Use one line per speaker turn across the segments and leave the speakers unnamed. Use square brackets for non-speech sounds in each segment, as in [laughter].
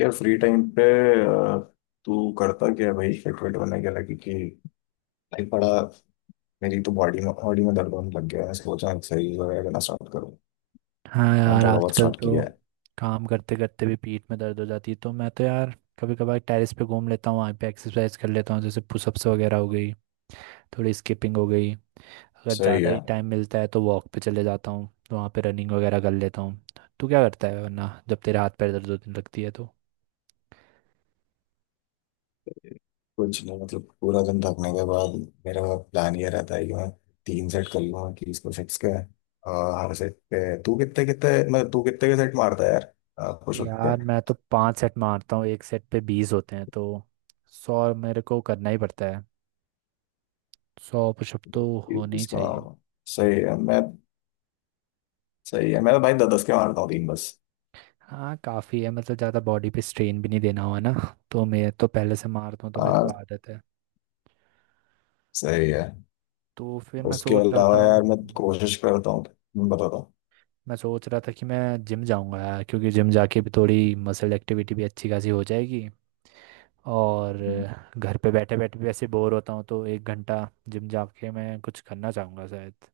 यार free time पे अ, तू करता क्या है भाई फिट वेट होने के लगी कि भाई। बड़ा मेरी तो बॉडी में दर्द होने लग गया है। सोचा एक्सरसाइज वगैरह करना स्टार्ट करूँ।
हाँ
मैंने
यार,
थोड़ा बहुत
आजकल
स्टार्ट
तो
किया है।
काम करते करते भी पीठ में दर्द हो जाती है। तो मैं तो यार कभी कभार टेरेस पे घूम लेता हूँ, वहाँ पे एक्सरसाइज कर लेता हूँ। जैसे पुशअप्स वगैरह हो गई, थोड़ी स्किपिंग हो गई। अगर
सही
ज़्यादा ही
है।
टाइम मिलता है तो वॉक पे चले जाता हूँ, तो वहाँ पे रनिंग वगैरह कर लेता हूँ। तू क्या करता है वरना जब तेरे हाथ पैर दर्द होने लगती है तो?
कुछ नहीं मतलब पूरा दिन थकने के बाद मेरा प्लान ये रहता है कि मैं तीन सेट कर लूँगा 30 पुशअप्स के। हर सेट पे तू कितने कितने मतलब तू कितने के सेट मारता है यार पुशअप पे।
यार मैं तो 5 सेट मारता हूँ। एक सेट पे 20 होते हैं, तो 100 मेरे को करना ही पड़ता है। 100 पुशअप तो होने ही
इसका
चाहिए।
सही है मैं सही है मैं तो भाई दस दस के मारता हूँ तीन बस।
हाँ, काफ़ी है। मतलब ज़्यादा बॉडी पे स्ट्रेन भी नहीं देना हुआ ना। तो मैं तो पहले से मारता हूँ तो मेरे को
हाँ।
आदत है।
सही है।
तो फिर मैं
उसके
सोच रहा था
अलावा यार मैं कोशिश करता हूँ। मैं बताता
मैं सोच रहा था कि मैं जिम जाऊँगा यार, क्योंकि जिम जाके भी थोड़ी मसल एक्टिविटी भी अच्छी खासी हो जाएगी। और
हूँ।
घर पे बैठे बैठे भी वैसे बोर होता हूँ, तो एक घंटा जिम जाके मैं कुछ करना चाहूँगा शायद।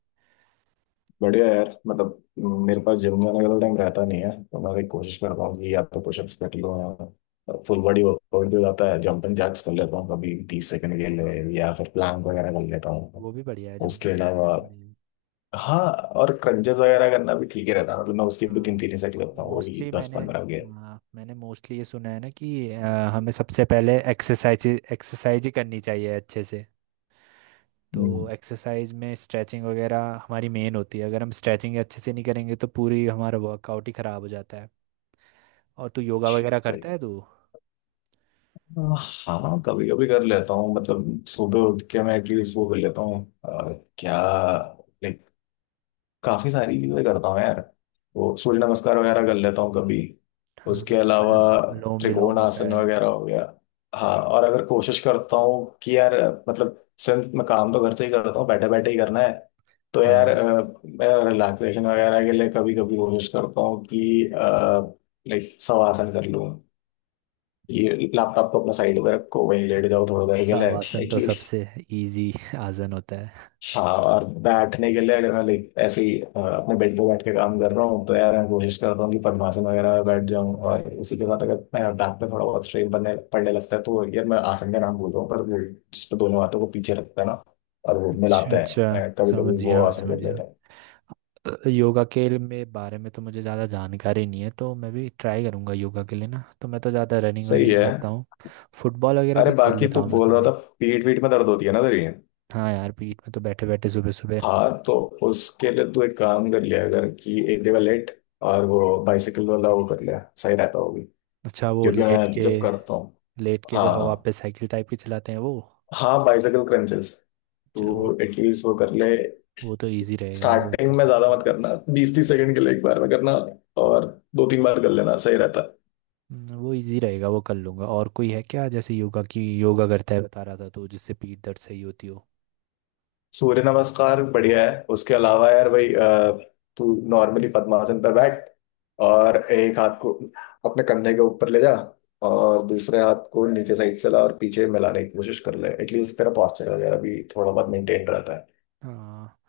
बढ़िया यार मतलब मेरे पास जिम जाने का टाइम रहता नहीं है, तो मैं भी कोशिश करता हूँ कि या तो पुशअप्स कर लो या फुल बॉडी वर्कआउट भी हो जाता है। जंपिंग जैक्स कर लेता हूँ कभी 30 सेकंड के लिए, या फिर प्लैंक
हम्म।
वगैरह कर लेता हूँ।
वो भी बढ़िया है।
उसके
जंपिंग जैक्स
अलावा
भी बढ़िया।
हाँ, और क्रंचेस वगैरह करना भी ठीक ही रहता है। मतलब मैं उसकी भी तीन
हाँ
तीन सेट करता हूँ, वो भी
मोस्टली
दस
मैंने
पंद्रह के।
हाँ, मैंने मोस्टली ये सुना है ना कि हमें सबसे पहले एक्सरसाइज एक्सरसाइज ही करनी चाहिए अच्छे से।
हम्म,
तो एक्सरसाइज में स्ट्रेचिंग वगैरह हमारी मेन होती है। अगर हम स्ट्रेचिंग अच्छे से नहीं करेंगे तो पूरी हमारा वर्कआउट ही ख़राब हो जाता है। और तू योगा वगैरह करता है
सही।
तू?
हाँ कभी कभी कर लेता हूँ, मतलब सुबह उठ के मैं एटलीस्ट वो कर लेता हूँ। अ, क्या लाइक काफी सारी चीजें करता हूँ यार। वो सूर्य नमस्कार वगैरह कर लेता हूँ कभी।
हाँ,
उसके अलावा
अल- अनुलोम विलोम
त्रिकोण
होता
आसन
है।
वगैरह हो गया। हाँ और अगर कोशिश करता हूँ कि यार मतलब सिंस मैं काम तो घर से ही करता हूँ बैठे बैठे ही करना है। तो यार
हाँ,
मैं रिलैक्सेशन वगैरह के लिए कभी कभी कोशिश करता हूँ कि लाइक शवासन कर लूँ। ये लैपटॉप तो अपना साइड में रखो, वहीं लेट जाओ थोड़ी देर के लिए
शवासन तो
एटलीस्ट।
सबसे इजी आसन होता है।
हाँ और बैठने के लिए अगर मैं लाइक ऐसे ही अपने बेड पे बैठ के काम कर रहा हूँ तो यार मैं कोशिश करता हूँ कि पद्मासन वगैरह में बैठ जाऊँ, और उसी के साथ अगर मैं बैक पे थोड़ा बहुत स्ट्रेन बनने पड़ने लगता है तो यार मैं आसन का नाम बोल रहा हूँ पर वो जिसपे दोनों हाथों को पीछे रखता है ना, और वो
[laughs] अच्छा
मिलाते
अच्छा,
हैं, कभी कभी
समझ
वो
गया, मैं
आसन
समझ
कर
गया।
लेते हैं।
योगा के में बारे में तो मुझे ज़्यादा जानकारी नहीं है, तो मैं भी ट्राई करूँगा। योगा के लिए ना तो मैं तो ज़्यादा रनिंग
सही
वनिंग
है।
करता हूँ। फुटबॉल वगैरह
अरे
भी खेल
बाकी
लेता
तू
हूँ मैं
बोल रहा था
कभी।
पीठ पीठ में दर्द होती है ना तेरी।
हाँ यार, पीठ में तो बैठे बैठे सुबह सुबह।
हाँ तो उसके लिए तू एक काम कर लिया अगर कि एक जगह लेट, और वो बाइसाइकिल वाला वो कर लिया सही रहता होगी।
अच्छा, वो
क्योंकि
लेट
मैं
के
जब करता हूँ
लेट के जो हवा
हाँ।
पे साइकिल टाइप की चलाते हैं वो?
हाँ बाइसाइकिल क्रंचेस,
चलो, वो
तो एटलीस्ट वो कर ले।
वो तो इजी रहेगा। हाँ वो
स्टार्टिंग
कर
में
सकते
ज्यादा
हैं।
मत करना, 20-30 सेकंड के लिए एक बार में करना और दो तीन बार कर लेना सही रहता।
वो इजी रहेगा, वो कर लूँगा। और कोई है क्या, जैसे योगा की, योगा करता है बता रहा था, तो जिससे पीठ दर्द सही होती हो?
सूर्य नमस्कार बढ़िया है। उसके अलावा यार भाई तू नॉर्मली पद्मासन पर बैठ और एक हाथ को अपने कंधे के ऊपर ले जा और दूसरे हाथ को नीचे साइड से ला और पीछे मिलाने की कोशिश कर ले। एटलीस्ट तेरा पॉस्चर वगैरह भी थोड़ा बहुत मेंटेन रहता है।
हाँ।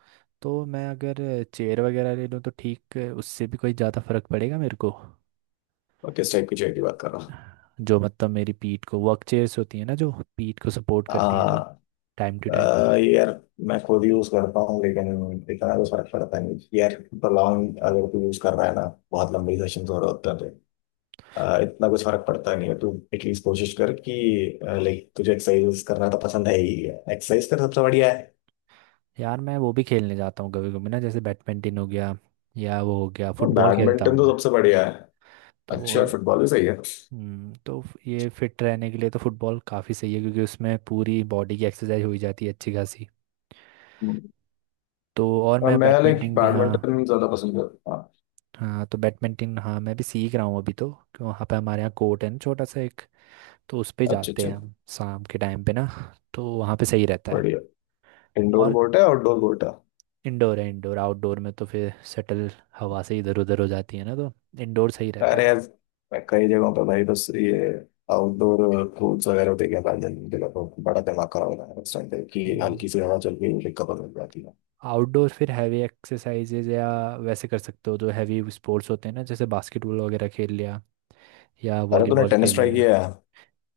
तो मैं अगर चेयर वगैरह ले लूँ तो ठीक, उससे भी कोई ज़्यादा फर्क पड़ेगा मेरे को?
और किस टाइप की चेयर की बात कर रहा हूँ।
जो मतलब मेरी पीठ को, वर्क चेयर्स होती है ना जो पीठ को सपोर्ट करती है, जो
हाँ।
Time to time.
ये यार मैं खुद यूज करता हूँ लेकिन इतना तो फर्क पड़ता नहीं यार। लॉन्ग अगर तू यूज कर रहा है ना, बहुत लंबी सेशन हो रहे होते हैं तो। इतना कुछ फर्क पड़ता नहीं है। तू एटलीस्ट कोशिश कर कि लाइक तुझे एक्सरसाइज करना तो पसंद है ही है, एक्सरसाइज कर सबसे बढ़िया है।
यार मैं वो भी खेलने जाता हूँ कभी कभी ना। जैसे बैडमिंटन हो गया, या वो हो गया, फुटबॉल खेलता
बैडमिंटन
हूँ
तो
मैं।
सबसे
हाँ,
बढ़िया है। अच्छा है,
तो।
फुटबॉल भी सही है।
तो ये फिट रहने के लिए तो फुटबॉल काफ़ी सही है, क्योंकि उसमें पूरी बॉडी की एक्सरसाइज हो ही जाती है अच्छी खासी। तो और
और
मैं
मैं लाइक
बैडमिंटन भी, हाँ।
बैडमिंटन ज्यादा पसंद करता हूँ।
हाँ, तो बैडमिंटन, हाँ मैं भी सीख रहा हूँ अभी। तो क्यों, वहाँ पे हमारे यहाँ कोर्ट है ना, छोटा सा एक। तो उस पे
हाँ, अच्छा
जाते
अच्छा।
हैं हम शाम के टाइम पे ना, तो वहाँ पे सही रहता है।
बढ़िया। इंडोर
और
कोर्ट है आउटडोर कोर्ट है।
इंडोर है। इंडोर आउटडोर में तो फिर शटल हवा से इधर उधर हो जाती है ना, तो इंडोर सही रहता है।
अरे यार मैं कई जगहों पर भाई बस ये आउटडोर कोर्ट्स वगैरह होते हैं बैडमिंटन के लिए तो बड़ा दिमाग खराब हो रहा है उस टाइम पे कि
हम्म।
हल्की सी हवा चल के कवर मिल जाती है।
आउटडोर फिर हैवी एक्सरसाइजेज या वैसे कर सकते हो। जो हैवी स्पोर्ट्स होते हैं ना, जैसे बास्केटबॉल वगैरह खेल लिया, या
अरे तूने
वॉलीबॉल
टेनिस
खेल
ट्राई
लिया।
किया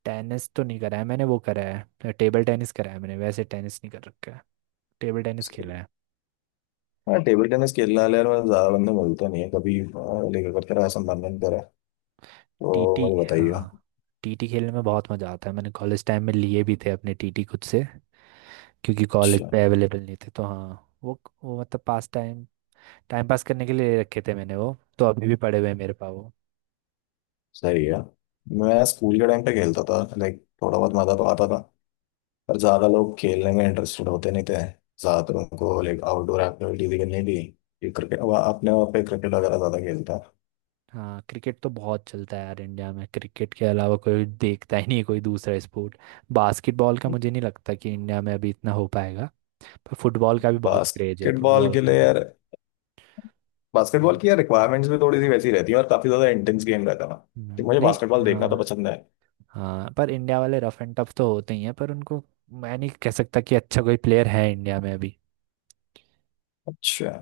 टेनिस तो नहीं करा है मैंने, वो करा है। टेबल टेनिस करा है मैंने, वैसे टेनिस नहीं कर रखा है। टेबल टेनिस खेला
है।
है।
हाँ टेबल टेनिस खेलने वाले यार मैं ज्यादा बंदे मिलते नहीं है कभी। हाँ, लेकर करते रहा संबंधन करा तो
टीटी,
मुझे बताइए।
हाँ। टीटी खेलने में बहुत मज़ा आता है। मैंने कॉलेज टाइम में लिए भी थे अपने टीटी खुद से, क्योंकि कॉलेज
अच्छा
पे अवेलेबल नहीं थे। तो हाँ, वो मतलब पास टाइम, टाइम पास करने के लिए रखे थे मैंने। वो तो अभी भी पड़े हुए हैं मेरे पास वो।
सही है। मैं स्कूल के टाइम पे खेलता था लाइक थोड़ा बहुत मजा तो आता था, पर ज्यादा लोग खेलने में इंटरेस्टेड होते नहीं थे। ज्यादातर उनको लाइक आउटडोर एक्टिविटीज करनी थी। ये क्रिकेट, अपने वहाँ पे क्रिकेट वगैरह ज्यादा खेलता।
हाँ, क्रिकेट तो बहुत चलता है यार इंडिया में। क्रिकेट के अलावा कोई देखता ही नहीं है, कोई दूसरा स्पोर्ट। बास्केटबॉल का मुझे नहीं लगता कि इंडिया में अभी इतना हो पाएगा। पर फुटबॉल का भी बहुत क्रेज है,
बास्केटबॉल
फुटबॉल
के
का
लिए
भी।
यार, बास्केटबॉल
हम्म,
की यार रिक्वायरमेंट्स भी थोड़ी सी वैसी रहती है और काफी ज्यादा इंटेंस गेम रहता है ना। तो मुझे
नहीं।
बास्केटबॉल देखना तो
हाँ
पसंद है।
हाँ, पर इंडिया वाले रफ एंड टफ तो होते ही हैं, पर उनको मैं नहीं कह सकता कि अच्छा कोई प्लेयर है इंडिया में अभी।
अच्छा।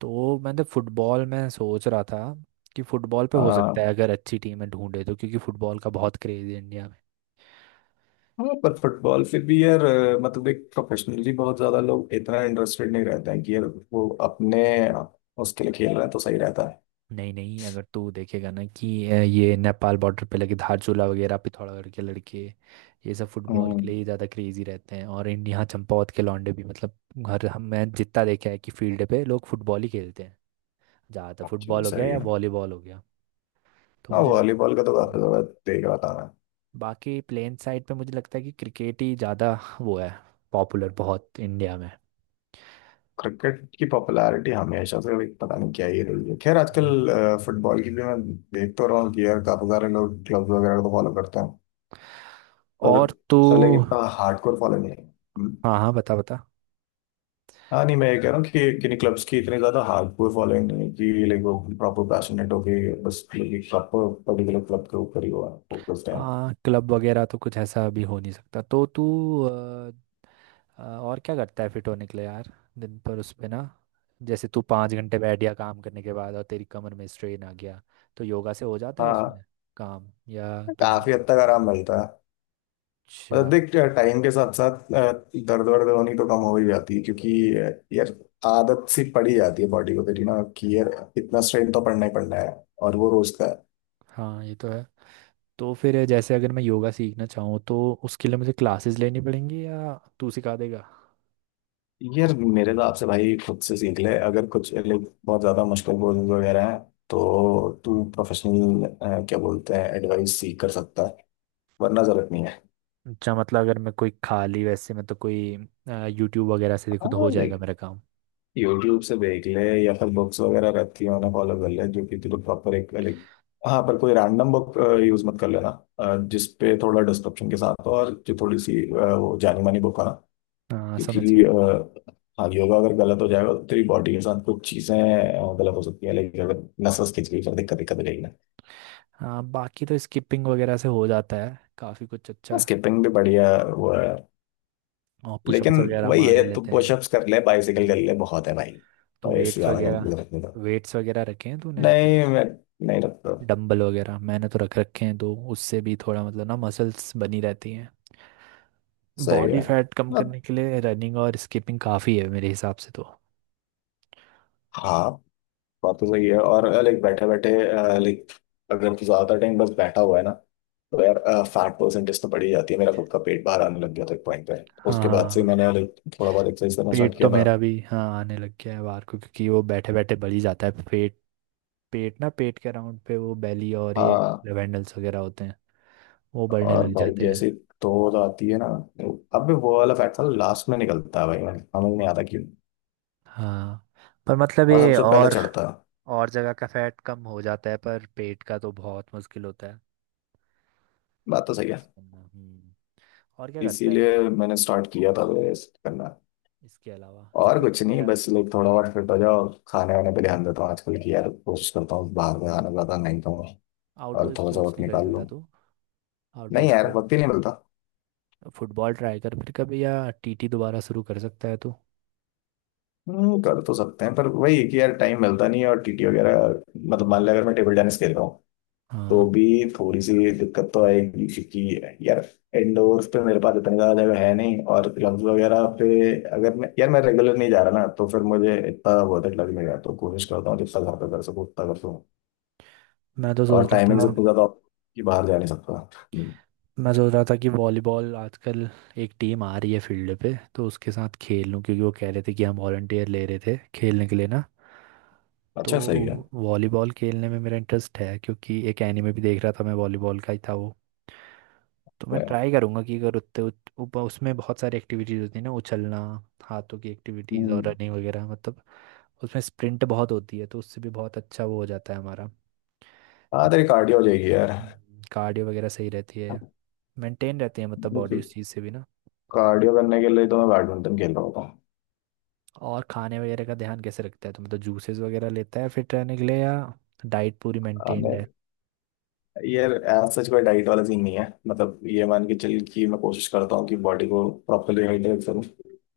तो मैं तो फुटबॉल में सोच रहा था कि फुटबॉल पे हो सकता है अगर अच्छी टीमें ढूंढे, तो क्योंकि फुटबॉल का बहुत क्रेज है इंडिया में।
हाँ पर फुटबॉल फिर भी यार मतलब एक प्रोफेशनली बहुत ज्यादा लोग इतना इंटरेस्टेड नहीं रहते हैं कि यार वो अपने उसके लिए खेल रहा है तो सही रहता है।
नहीं नहीं, अगर तू देखेगा ना कि ये नेपाल बॉर्डर पे लगे धारचूला वगैरह पिथौरागढ़ के लड़के, ये सब फुटबॉल के
हम्म।
लिए ही ज़्यादा क्रेजी रहते हैं। और यहाँ चंपावत के लौंडे भी, मतलब घर हम मैं जितना देखा है कि फील्ड पे लोग फुटबॉल ही खेलते हैं। ज़्यादातर
चलो
फुटबॉल हो गया,
सही
या
है।
वॉलीबॉल हो गया। तो
हाँ
मुझे लगता
वॉलीबॉल का तो काफी ज्यादा देख रहा था मैं।
बाकी, प्लेन साइड पे मुझे लगता है कि क्रिकेट ही ज़्यादा वो है, पॉपुलर बहुत इंडिया में।
क्रिकेट की पॉपुलैरिटी हमेशा से एक पता नहीं क्या ही रही है, खैर
हम्म।
आजकल फुटबॉल की भी मैं देख तो रहा हूँ कि यार काफी सारे लोग क्लब वगैरह को फॉलो करते हैं, पर
और तो।
लेकिन इतना हार्डकोर फॉलो नहीं है।
हाँ हाँ, बता बता।
हाँ नहीं मैं ये कह रहा हूँ कि किन्हीं क्लब्स की इतनी ज्यादा हार्डकोर फॉलोइंग नहीं है कि लाइक वो प्रॉपर पैशनेट हो गई, बस प्रॉपर पर्टिकुलर क्लब के ऊपर ही हुआ फोकस्ड है।
हाँ, क्लब वगैरह तो कुछ ऐसा अभी हो नहीं सकता। तो तू, अ, और क्या करता है फिट होने के लिए यार? दिन पर उस पे ना, जैसे तू 5 घंटे बैठ गया काम करने के बाद और तेरी कमर में स्ट्रेन आ गया, तो योगा से हो जाता है
हाँ,
उसमें काम, या दूसरा?
काफी हद तक आराम मिलता है। मतलब
अच्छा।
देख, टाइम के साथ साथ दर्द वर्द होनी तो कम हो ही जाती है क्योंकि यार आदत सी पड़ी जाती है बॉडी को तेरी ना, कि यार इतना स्ट्रेन तो पड़ना ही पड़ना है और वो रोज का है।
हाँ ये तो है। तो फिर जैसे अगर मैं योगा सीखना चाहूँ तो उसके लिए मुझे क्लासेस लेनी पड़ेंगी, या तू सिखा देगा?
यार मेरे हिसाब से भाई खुद से सीख ले, अगर कुछ लाइक बहुत ज्यादा मुश्किल कोर्सेज वगैरह हैं तो तू प्रोफेशनल क्या बोलते हैं एडवाइस सीख कर सकता है, वरना जरूरत नहीं है।
अच्छा, मतलब अगर मैं कोई खाली वैसे, मैं तो कोई यूट्यूब वगैरह से देखूँ तो
हाँ
हो जाएगा
लाइक
मेरा काम?
यूट्यूब से देख ले, या फिर बुक्स वगैरह रहती है उन्हें फॉलो कर ले जो कि तुझे प्रॉपर एक लाइक। हाँ पर कोई रैंडम बुक यूज मत कर लेना। जिस पे थोड़ा डिस्क्रिप्शन के साथ हो और जो थोड़ी सी वो जानी मानी बुक हो ना।
हाँ, समझ
क्योंकि
गया।
हाँ योगा अगर गलत हो जाएगा तो तेरी बॉडी के साथ कुछ चीजें गलत हो सकती है, लेकिन अगर नसों खिंच गई फिर दिक्कत दिक्कत हो जाएगी ना।
हाँ, बाकी तो स्किपिंग वगैरह से हो जाता है काफ़ी कुछ अच्छा।
स्किपिंग भी बढ़िया वो है।
और पुशअप्स
लेकिन
वगैरह
वही
मार
है,
ही
तू
लेते हैं।
पुशअप्स कर ले बाइसिकल
हम्म,
कर ले बहुत है भाई,
तो
और इससे
वेट्स
ज्यादा करने की
वगैरह
जरूरत नहीं।
वेट्स वगैरह रखे हैं तूने
नहीं।
कुछ?
मैं नहीं रखता।
डंबल वगैरह मैंने तो रख रखे हैं, तो उससे भी थोड़ा मतलब ना मसल्स बनी रहती हैं।
सही
बॉडी
है
फैट कम
मतलब,
करने के लिए रनिंग और स्किपिंग काफ़ी है मेरे हिसाब से तो।
हाँ बात तो सही है। और लाइक बैठे बैठे लाइक अगर तू ज्यादा टाइम बस बैठा हुआ है ना तो यार फैट परसेंटेज तो बढ़ ही जाती है। मेरा खुद का पेट बाहर आने लग गया था एक पॉइंट पे।
हाँ
उसके बाद से
हाँ,
मैंने लाइक थोड़ा बहुत एक्सरसाइज करना
पेट
स्टार्ट
तो
किया था।
मेरा भी हाँ आने लग गया है बाहर को, क्योंकि वो बैठे बैठे बढ़ ही जाता है पेट। पेट ना, पेट के अराउंड पे वो बेली और ये
हाँ
लेवेंडल्स वगैरह होते हैं, वो बढ़ने
और
लग
भाई
जाते हैं।
जैसे तोड़ आती है ना, अब भी वो वाला फैट ना लास्ट में निकलता है भाई, मैंने समझ नहीं आता क्यों।
हाँ, पर मतलब
और
ये,
सबसे पहले
और
चढ़ता है।
और जगह का फैट कम हो जाता है पर पेट का तो बहुत मुश्किल होता है
बात तो सही है।
Reduce करना। और क्या करता है तू
इसीलिए मैंने स्टार्ट किया था करना।
इसके अलावा,
और
स्पोर्ट्स
कुछ नहीं,
वगैरह?
बस लाइक थोड़ा बहुत फिट हो जाओ खाने वाने पे ध्यान देता हूँ आजकल की यार, कोशिश करता हूँ बाहर का खाना ज्यादा नहीं खाऊं, और
आउटडोर
थोड़ा सा
स्पोर्ट्स
वक्त
नहीं
निकाल
खेलता
लूँ।
तू?
नहीं यार
आउटडोर
वक्त ही नहीं मिलता।
फुटबॉल ट्राई कर फिर कभी, या टीटी दोबारा शुरू कर सकता है तू।
कर तो सकते हैं पर वही है कि यार टाइम मिलता नहीं है। और TT वगैरह मतलब मान लिया अगर मैं टेबल टेनिस खेल रहा हूँ तो
हाँ,
भी थोड़ी सी दिक्कत तो आएगी क्योंकि यार इंडोर पे मेरे पास इतनी ज्यादा जगह है नहीं और क्लब्स वगैरह पे अगर मैं यार मैं रेगुलर नहीं जा रहा ना तो फिर मुझे इतना बहुत लग नहीं रहा, तो कोशिश करता हूँ जितना घर पे कर सकूँ उतना कर।
मैं तो
और
सोच रहा
टाइमिंग से
था
इतना ज्यादा off कि बाहर जा नहीं सकता। हम्म,
मैं सोच रहा था कि वॉलीबॉल आजकल एक टीम आ रही है फील्ड पे, तो उसके साथ खेल लूँ, क्योंकि वो कह रहे थे कि हम वॉलंटियर ले रहे थे खेलने के लिए ना।
अच्छा सही है।
तो वॉलीबॉल खेलने में मेरा इंटरेस्ट है, क्योंकि एक एनिमे भी देख रहा था मैं, वॉलीबॉल का ही था वो। तो मैं ट्राई करूँगा कि अगर उसमें बहुत सारी एक्टिविटीज़ होती है ना, उछलना, हाथों की एक्टिविटीज़ और
हम्म,
रनिंग वगैरह। मतलब उसमें स्प्रिंट बहुत होती है, तो उससे भी बहुत अच्छा वो हो जाता है हमारा।
हाँ तेरी कार्डियो हो जाएगी यार।
कार्डियो वगैरह सही रहती है, मेंटेन रहती है, मतलब बॉडी उस चीज़ से भी ना।
कार्डियो करने के लिए तो मैं बैडमिंटन खेल रहा होता हूँ।
और खाने वगैरह का ध्यान कैसे रखता है तो? मतलब जूसेस वगैरह लेता है फिट रहने के लिए, या डाइट पूरी
हाँ, मैं
मेंटेन्ड है?
यार एज सच कोई डाइट वाला सीन नहीं है। मतलब ये मान के चल कि मैं कोशिश करता हूँ कि बॉडी को प्रॉपरली हाइड्रेट करूँ,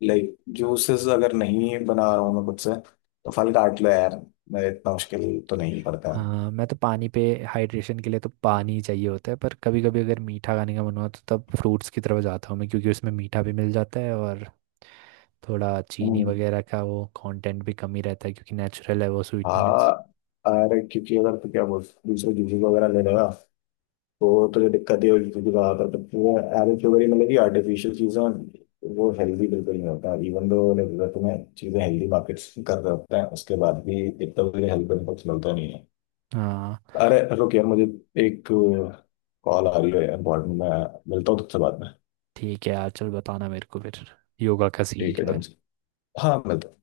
लाइक जूसेस अगर नहीं बना रहा हूँ मैं खुद से तो फल काट लो यार, मैं इतना मुश्किल तो नहीं करता हूँ।
हाँ, मैं तो पानी पे, हाइड्रेशन के लिए तो पानी ही चाहिए होता है। पर कभी कभी अगर मीठा खाने का मन हो तो तब फ्रूट्स की तरफ जाता हूँ मैं, क्योंकि उसमें मीठा भी मिल जाता है और थोड़ा चीनी
हम्म,
वगैरह का वो कंटेंट भी कम ही रहता है क्योंकि नेचुरल है वो स्वीटनेस।
हाँ। अरे क्योंकि अगर तो क्या बोल दूसरे जूसेस वगैरह ले लेगा तो जो दिक्कत है वो रहा था तो पूरा एवरेज शुगर ही, मतलब कि आर्टिफिशियल चीज़ें वो हेल्दी बिल्कुल नहीं होता। इवन दो लाइक अगर तुम्हें चीज़ें हेल्दी मार्केट्स कर रहे होते हैं उसके बाद भी इतना तो मुझे हेल्थ बेनिफिट्स मिलता नहीं है।
हाँ,
अरे रुक यार, मुझे एक कॉल आ रही है इम्पोर्टेंट। मैं मिलता हूँ तुझसे बाद में।
ठीक है यार, चल बताना मेरे को फिर योगा का सीन
ठीक है
क्या
डन
है।
से। हाँ मिलता हूँ।